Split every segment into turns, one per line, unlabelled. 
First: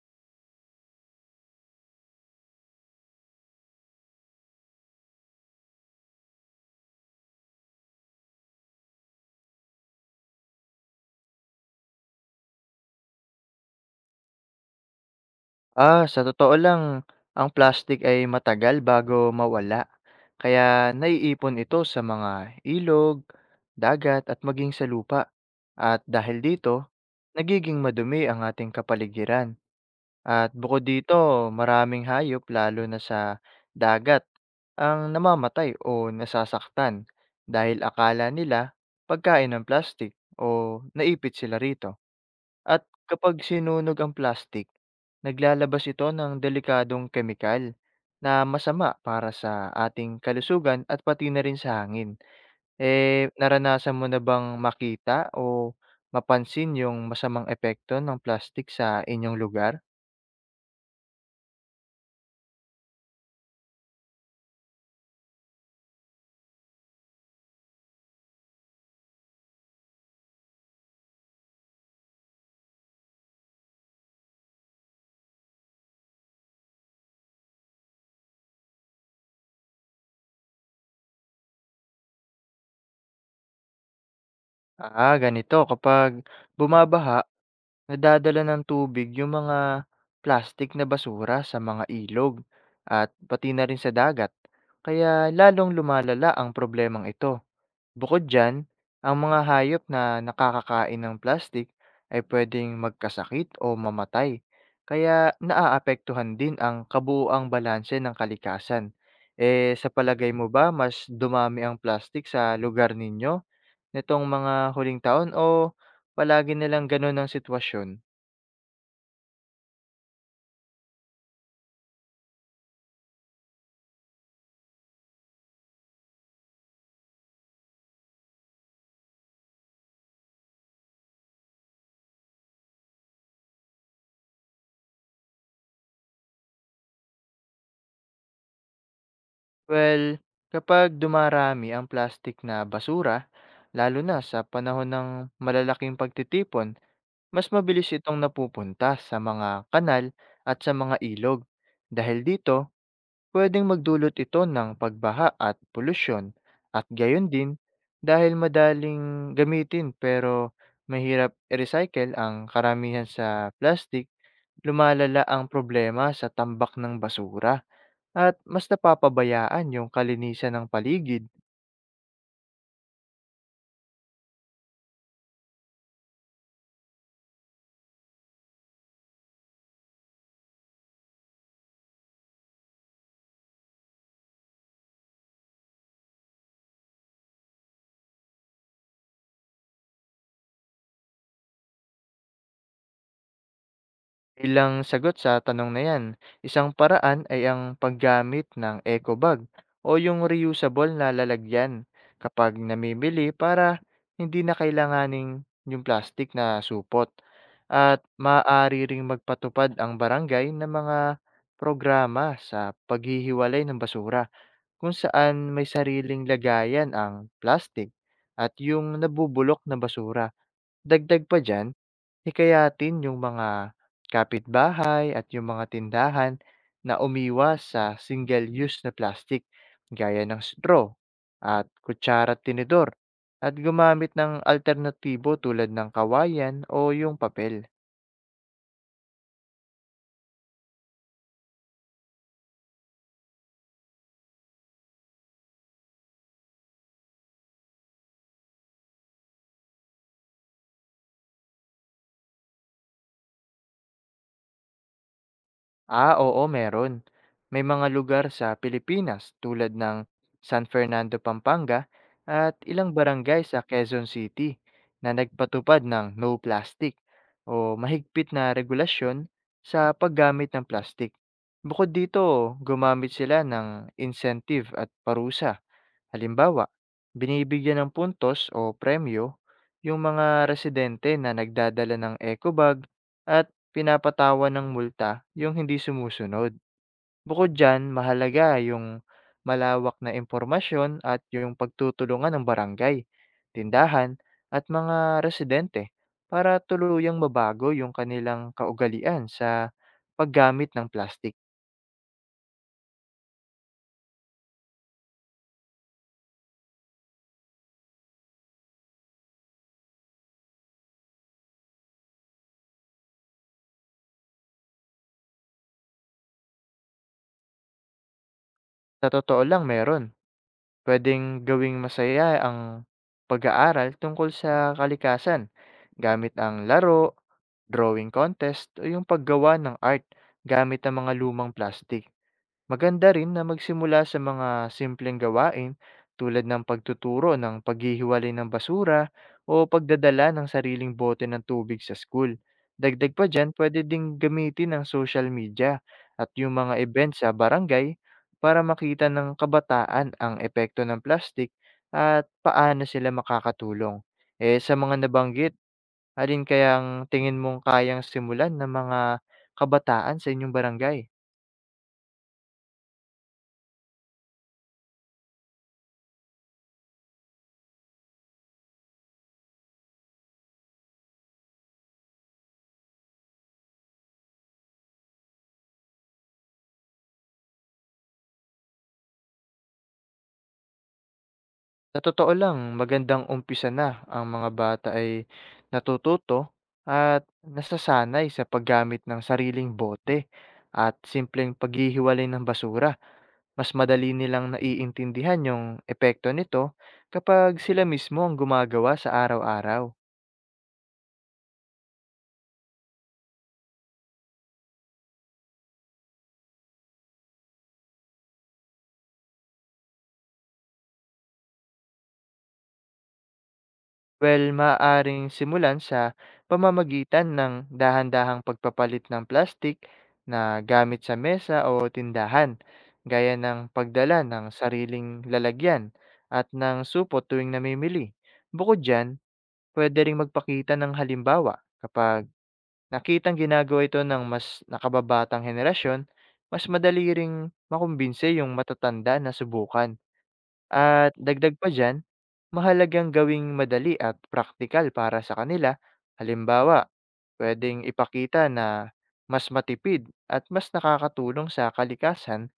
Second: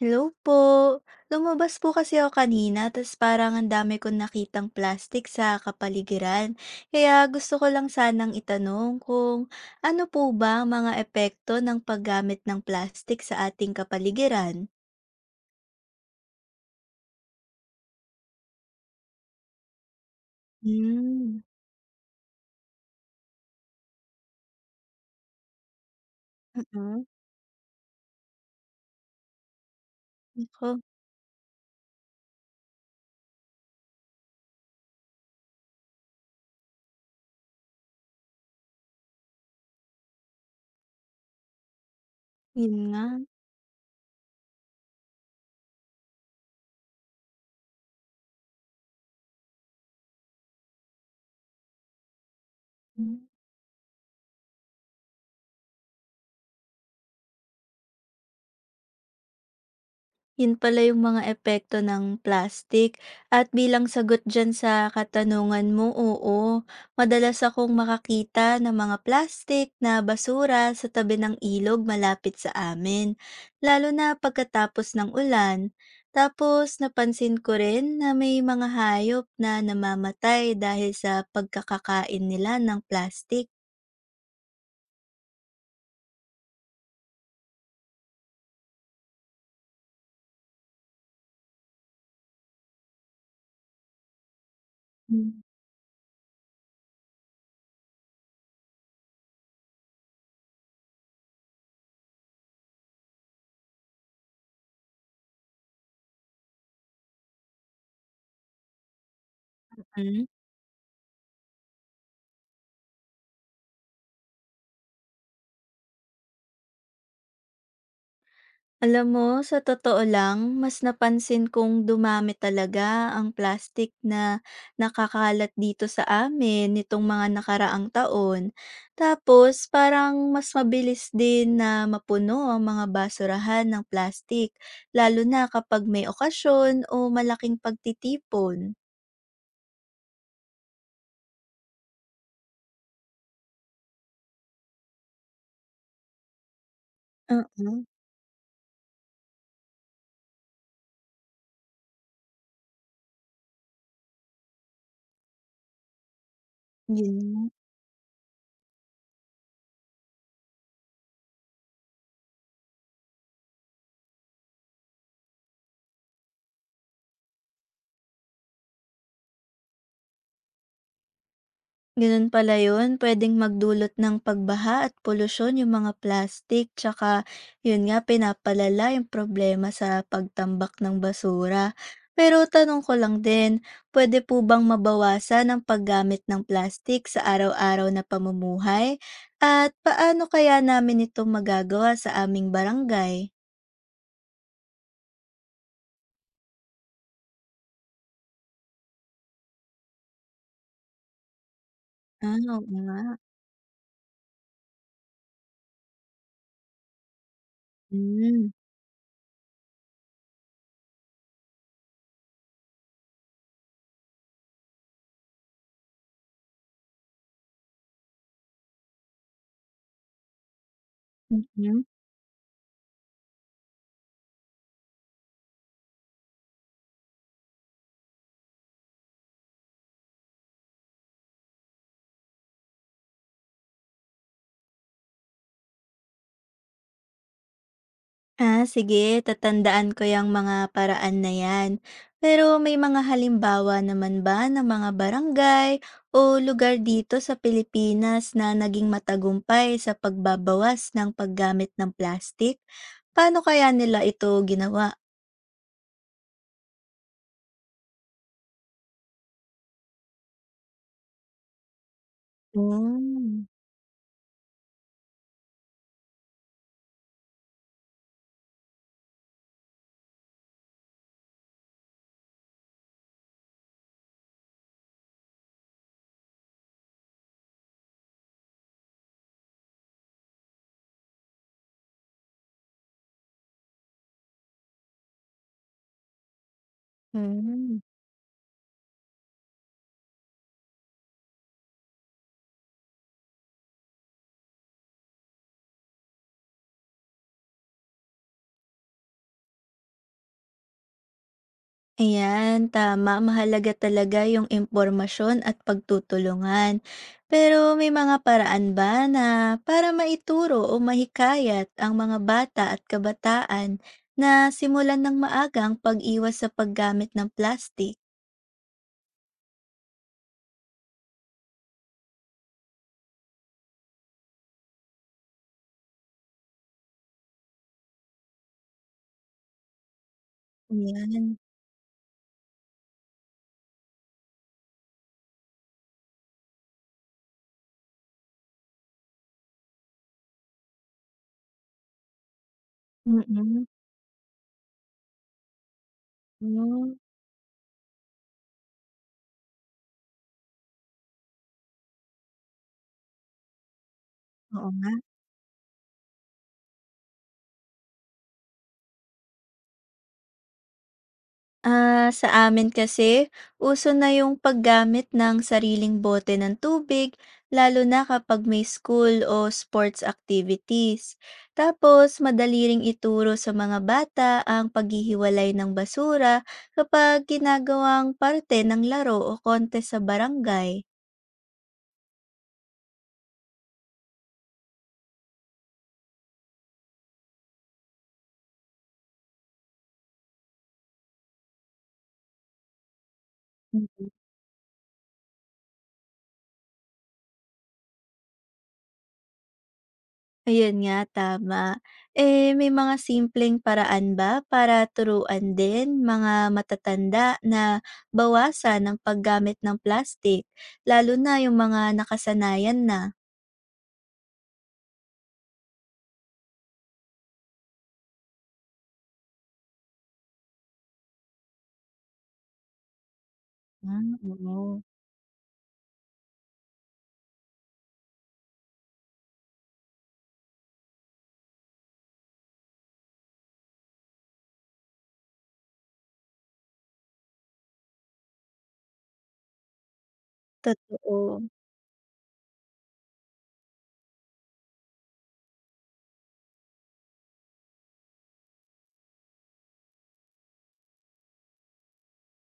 Hello po. Lumabas po kasi ako kanina tas parang ang dami kong nakitang plastic sa kapaligiran. Kaya gusto ko lang sanang itanong kung ano po ba ang mga epekto ng paggamit ng plastic sa ating kapaligiran?
Ah, sa totoo lang, ang plastic ay matagal bago mawala. Kaya
Hmm,
naiipon ito sa mga ilog, dagat at maging sa lupa. At dahil dito,
mm.
nagiging madumi ang ating kapaligiran. At
Ako,
bukod dito, maraming hayop, lalo na sa dagat, ang namamatay o nasasaktan dahil akala nila pagkain ng plastic o naipit sila rito.
yun
At
nga.
kapag sinunog ang plastik, naglalabas ito ng delikadong kemikal na masama para sa ating kalusugan at pati na rin sa hangin.
Hmm.
Eh, naranasan mo na bang makita o mapansin yung masamang epekto ng plastik sa inyong lugar?
Yun pala yung mga epekto ng plastic. At bilang sagot dyan sa katanungan mo, oo, madalas akong makakita ng mga plastic na basura sa tabi ng ilog malapit sa amin, lalo na pagkatapos ng ulan. Tapos napansin ko rin na may mga hayop na namamatay dahil sa pagkakakain nila ng plastic.
Ah, ganito. Kapag bumabaha, nadadala ng tubig yung mga plastik na basura sa mga ilog at pati na rin sa dagat. Kaya
Mm.
lalong lumalala ang problemang ito. Bukod diyan, ang mga hayop na nakakakain ng plastik ay pwedeng magkasakit o mamatay, kaya naaapektuhan din ang kabuuang balanse ng kalikasan. Eh, sa
Hmm?
palagay mo ba mas dumami ang plastik sa lugar ninyo nitong mga huling taon, o palagi nilang ganun ang sitwasyon?
Alam mo, sa totoo lang, mas napansin kong dumami talaga ang plastic na nakakalat dito sa amin nitong mga nakaraang taon. Tapos, parang mas mabilis din na mapuno ang mga basurahan ng plastic, lalo na kapag may okasyon o malaking pagtitipon.
Well, kapag dumarami ang plastik na basura, lalo na sa panahon ng malalaking pagtitipon, mas
Oo,
mabilis itong napupunta sa mga kanal at sa mga ilog. Dahil dito, pwedeng magdulot ito ng pagbaha at polusyon, at
yun
gayon
nga.
din, dahil madaling gamitin pero mahirap i-recycle ang karamihan sa plastic, lumalala ang problema sa tambak ng basura at mas napapabayaan yung kalinisan ng paligid.
Gano'n pala 'yun, puwedeng magdulot ng pagbaha at polusyon yung mga plastic, tsaka 'yun nga pinapalala yung problema sa pagtambak ng basura. Pero tanong ko lang din, pwede po bang mabawasan ang paggamit ng plastic sa araw-araw na pamumuhay? At paano kaya namin ito magagawa sa aming barangay?
Bilang sagot sa tanong na yan, isang paraan ay ang paggamit ng eco bag o yung reusable na lalagyan
Ah,
kapag
oo nga.
namimili, para hindi na kailanganing yung plastic na supot. At
Hmm,
maaari ring magpatupad ang barangay ng mga programa sa paghihiwalay ng basura, kung saan may sariling lagayan ang plastic at yung nabubulok na basura. Dagdag pa dyan,
mm.
hikayatin yung mga kapitbahay at yung mga tindahan na umiwas sa single-use na plastic, gaya ng straw at kutsara at tinidor, at gumamit ng alternatibo tulad ng kawayan o yung papel.
Ah, sige, tatandaan ko yung mga paraan na yan. Pero may mga halimbawa naman ba ng mga barangay o lugar dito sa Pilipinas na naging matagumpay sa pagbabawas ng paggamit ng plastic? Paano kaya nila ito ginawa?
Ah, oo, meron. May mga lugar sa Pilipinas tulad ng San Fernando, Pampanga at ilang barangay
Mm.
sa Quezon City na nagpatupad ng no plastic o mahigpit na regulasyon sa paggamit ng plastic. Bukod dito, gumamit sila ng incentive at parusa. Halimbawa, binibigyan ng puntos o premyo yung mga residente na nagdadala ng ecobag, at pinapatawan ng multa yung hindi sumusunod. Bukod
Mm.
dyan, mahalaga yung malawak na impormasyon at yung pagtutulungan ng barangay, tindahan at mga residente para tuluyang mabago yung kanilang kaugalian sa paggamit ng plastic.
Ayan, tama. Mahalaga talaga yung impormasyon at pagtutulungan. Pero may mga paraan ba na para maituro o mahikayat ang mga bata at kabataan na simulan ng maagang pag-iwas sa paggamit ng plastic?
Sa totoo lang, meron. Puwedeng gawing masaya ang pag-aaral tungkol sa kalikasan gamit ang laro, drawing contest o yung paggawa ng art gamit ang mga
Ayan.
lumang plastic. Maganda rin na magsimula sa mga simpleng gawain tulad ng pagtuturo ng paghihiwalay ng basura o pagdadala ng sariling bote ng tubig sa school. Dagdag pa dyan,
Mm-mm.
pwede ding gamitin ang social media at yung mga
Mm,
event sa barangay para makita ng kabataan ang epekto ng plastic at paano sila makakatulong. Eh
oo
sa
nga.
mga nabanggit, alin kayang tingin mong kayang simulan ng mga kabataan sa inyong barangay?
Ah, sa amin kasi, uso na yung paggamit ng sariling bote ng tubig, lalo na kapag may school o sports activities. Tapos, madali ring ituro sa mga bata ang paghihiwalay ng basura kapag ginagawang parte ng laro o kontes sa barangay.
Sa totoo lang, magandang umpisa na ang mga bata ay natututo at nasasanay sa paggamit ng sariling bote at simpleng paghihiwalay ng basura. Mas madali nilang naiintindihan yung epekto nito kapag sila mismo ang gumagawa sa araw-araw.
Ayun nga, tama. Eh, may mga simpleng paraan ba para turuan din mga matatanda na bawasan ang paggamit ng plastic, lalo na yung mga nakasanayan na?
Well, maaaring simulan sa pamamagitan ng dahan-dahang pagpapalit ng plastik na gamit sa mesa o tindahan, gaya ng
Ah,
pagdala ng
oo.
sariling lalagyan at ng supo tuwing namimili. Bukod dyan, pwede ring magpakita ng halimbawa. Kapag nakitang ginagawa ito ng mas nakababatang henerasyon, mas madali ring makumbinse yung matatanda na subukan. At
Totoo,
dagdag pa diyan, mahalagang gawing madali at praktikal para sa kanila. Halimbawa, pwedeng ipakita na mas matipid at mas nakakatulong sa kalikasan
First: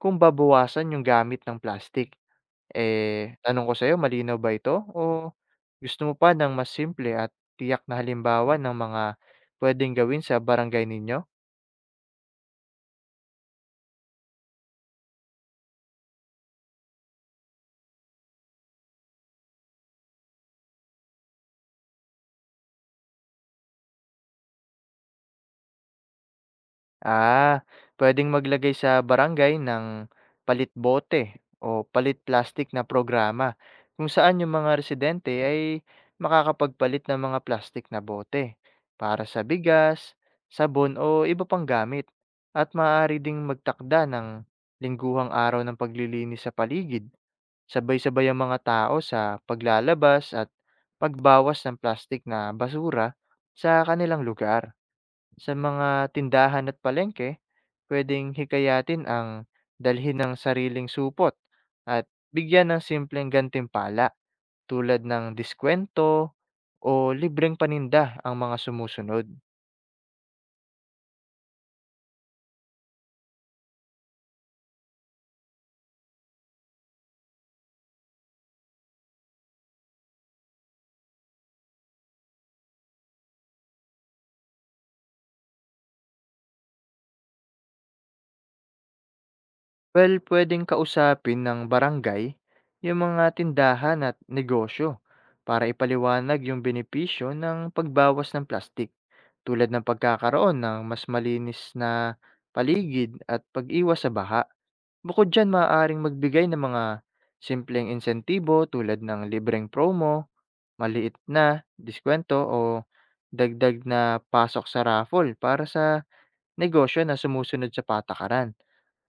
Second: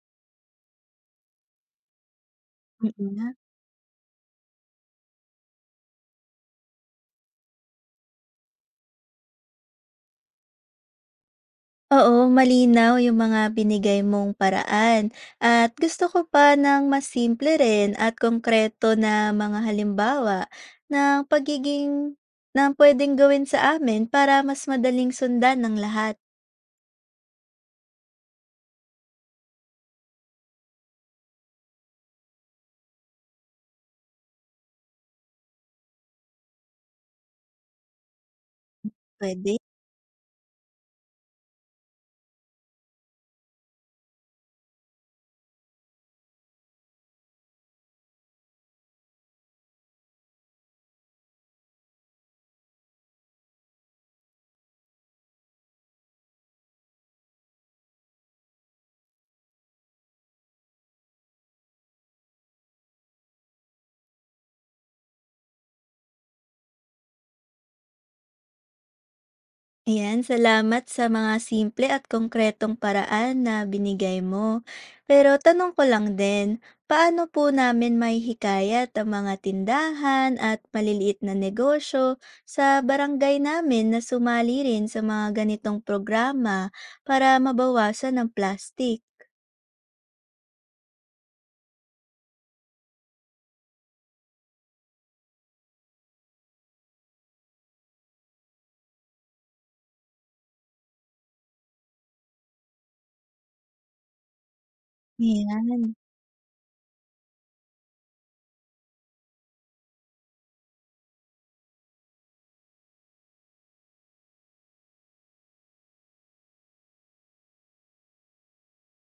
kung babawasan yung gamit ng plastic.
mm nga.
Eh, tanong ko sa'yo, malinaw ba ito? O gusto mo pa ng mas simple at tiyak na halimbawa ng mga pwedeng gawin sa barangay ninyo?
Oo, malinaw yung mga binigay mong paraan at gusto ko pa ng mas simple rin at konkreto na mga halimbawa ng pagiging ng puwedeng gawin sa amin para mas madaling sundan ng lahat,
Ah, pwedeng maglagay sa barangay ng palit bote o palit plastik na programa, kung saan yung mga residente ay makakapagpalit ng mga plastik na bote para sa
pwede.
bigas, sabon o iba pang gamit. At maaari ding magtakda ng lingguhang araw ng paglilinis sa paligid, sabay-sabay ang mga tao sa paglalabas at pagbawas ng plastik na basura sa kanilang lugar. Sa mga tindahan at palengke, pwedeng hikayatin ang dalhin ng sariling supot, at bigyan ng simpleng gantimpala tulad ng diskwento o libreng paninda ang mga sumusunod.
Ayan, salamat sa mga simple at konkretong paraan na binigay mo. Pero tanong ko lang din, paano po namin maihikayat ang mga tindahan at maliliit na negosyo sa barangay namin na sumali rin sa mga ganitong programa para mabawasan ang plastic?
Well, pwedeng kausapin ng barangay yung mga tindahan at negosyo para ipaliwanag yung benepisyo ng pagbawas ng plastik, tulad ng pagkakaroon ng mas malinis na paligid at pag-iwas sa baha. Bukod diyan,
Ayan.
maaaring magbigay ng mga simpleng insentibo tulad ng libreng promo, maliit na diskwento o dagdag na pasok sa raffle para sa negosyo na sumusunod sa patakaran.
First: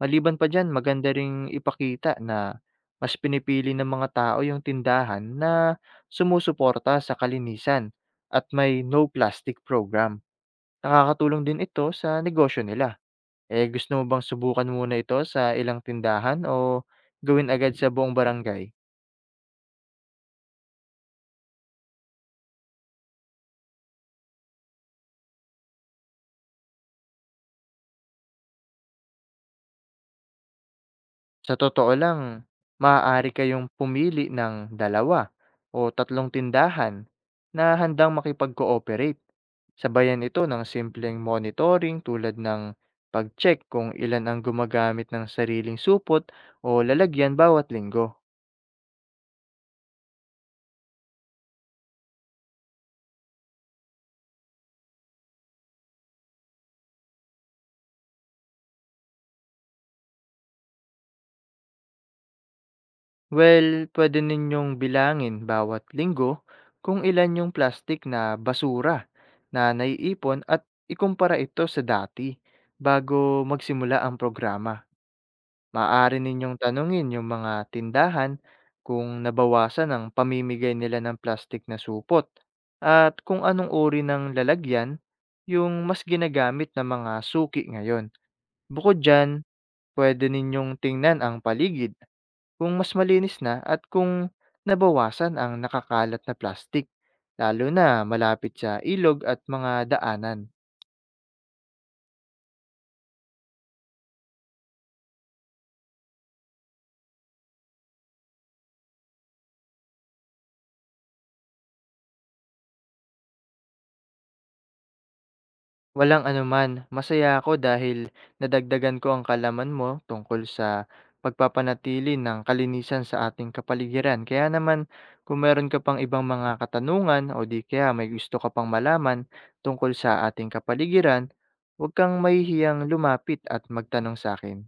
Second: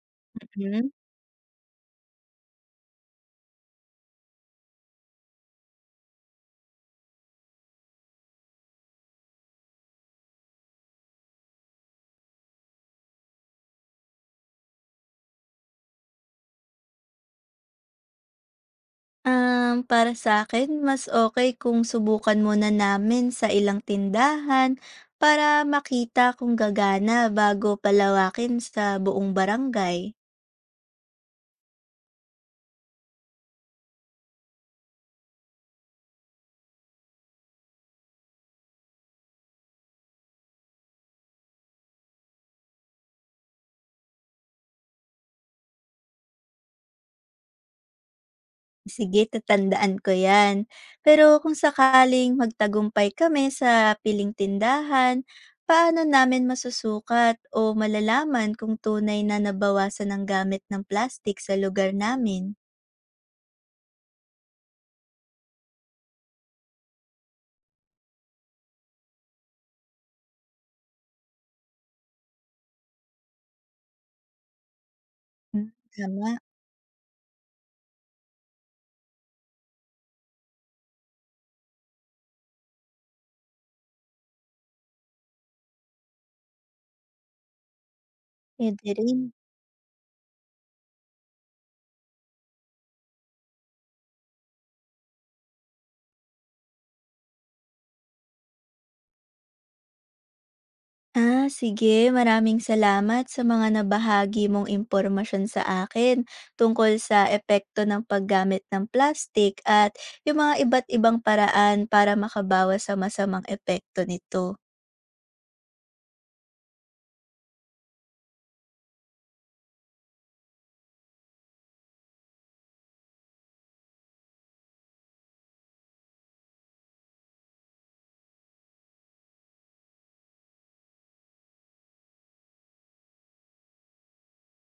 Maliban pa diyan, maganda ring ipakita na mas pinipili ng mga tao yung tindahan na sumusuporta sa kalinisan at may no plastic program. Nakakatulong din ito sa negosyo nila. Eh, gusto mo bang subukan muna ito sa ilang tindahan o gawin agad sa buong barangay?
Para sa akin mas okay kung subukan muna namin sa ilang tindahan para makita kung gagana bago palawakin sa buong barangay.
Sa totoo lang, maaari kayong pumili ng 2 o 3 tindahan na handang makipag-cooperate. Sabayan ito ng simpleng monitoring tulad ng pag-check kung ilan ang gumagamit ng sariling supot o lalagyan bawat linggo.
Sige, tatandaan ko 'yan. Pero kung sakaling magtagumpay kami sa piling tindahan, paano namin masusukat o malalaman kung tunay na nabawasan ang gamit ng plastik sa lugar namin?
Well, pwede ninyong bilangin bawat linggo kung ilan yung plastic na basura na naiipon, at ikumpara ito sa dati bago magsimula ang programa.
Hmm,
Maaari
tama,
ninyong tanungin yung mga tindahan kung nabawasan ang pamimigay nila ng plastic na supot, at kung anong uri ng lalagyan yung mas ginagamit ng mga suki ngayon.
puwede
Bukod
rin.
dyan, pwede ninyong tingnan ang paligid kung mas malinis na at kung nabawasan ang nakakalat na plastik, lalo na malapit sa ilog at mga daanan.
Ah, sige. Maraming salamat sa mga nabahagi mong impormasyon sa akin tungkol sa epekto ng paggamit ng plastic at yung mga iba't ibang paraan para makabawas sa masamang epekto nito.
Walang anuman, masaya ako dahil nadagdagan ko ang kalaman mo tungkol sa pagpapanatili ng kalinisan sa ating kapaligiran. Kaya naman, kung meron ka pang ibang mga katanungan o di kaya may gusto ka pang malaman tungkol sa ating kapaligiran, huwag kang mahihiyang lumapit at magtanong sa akin.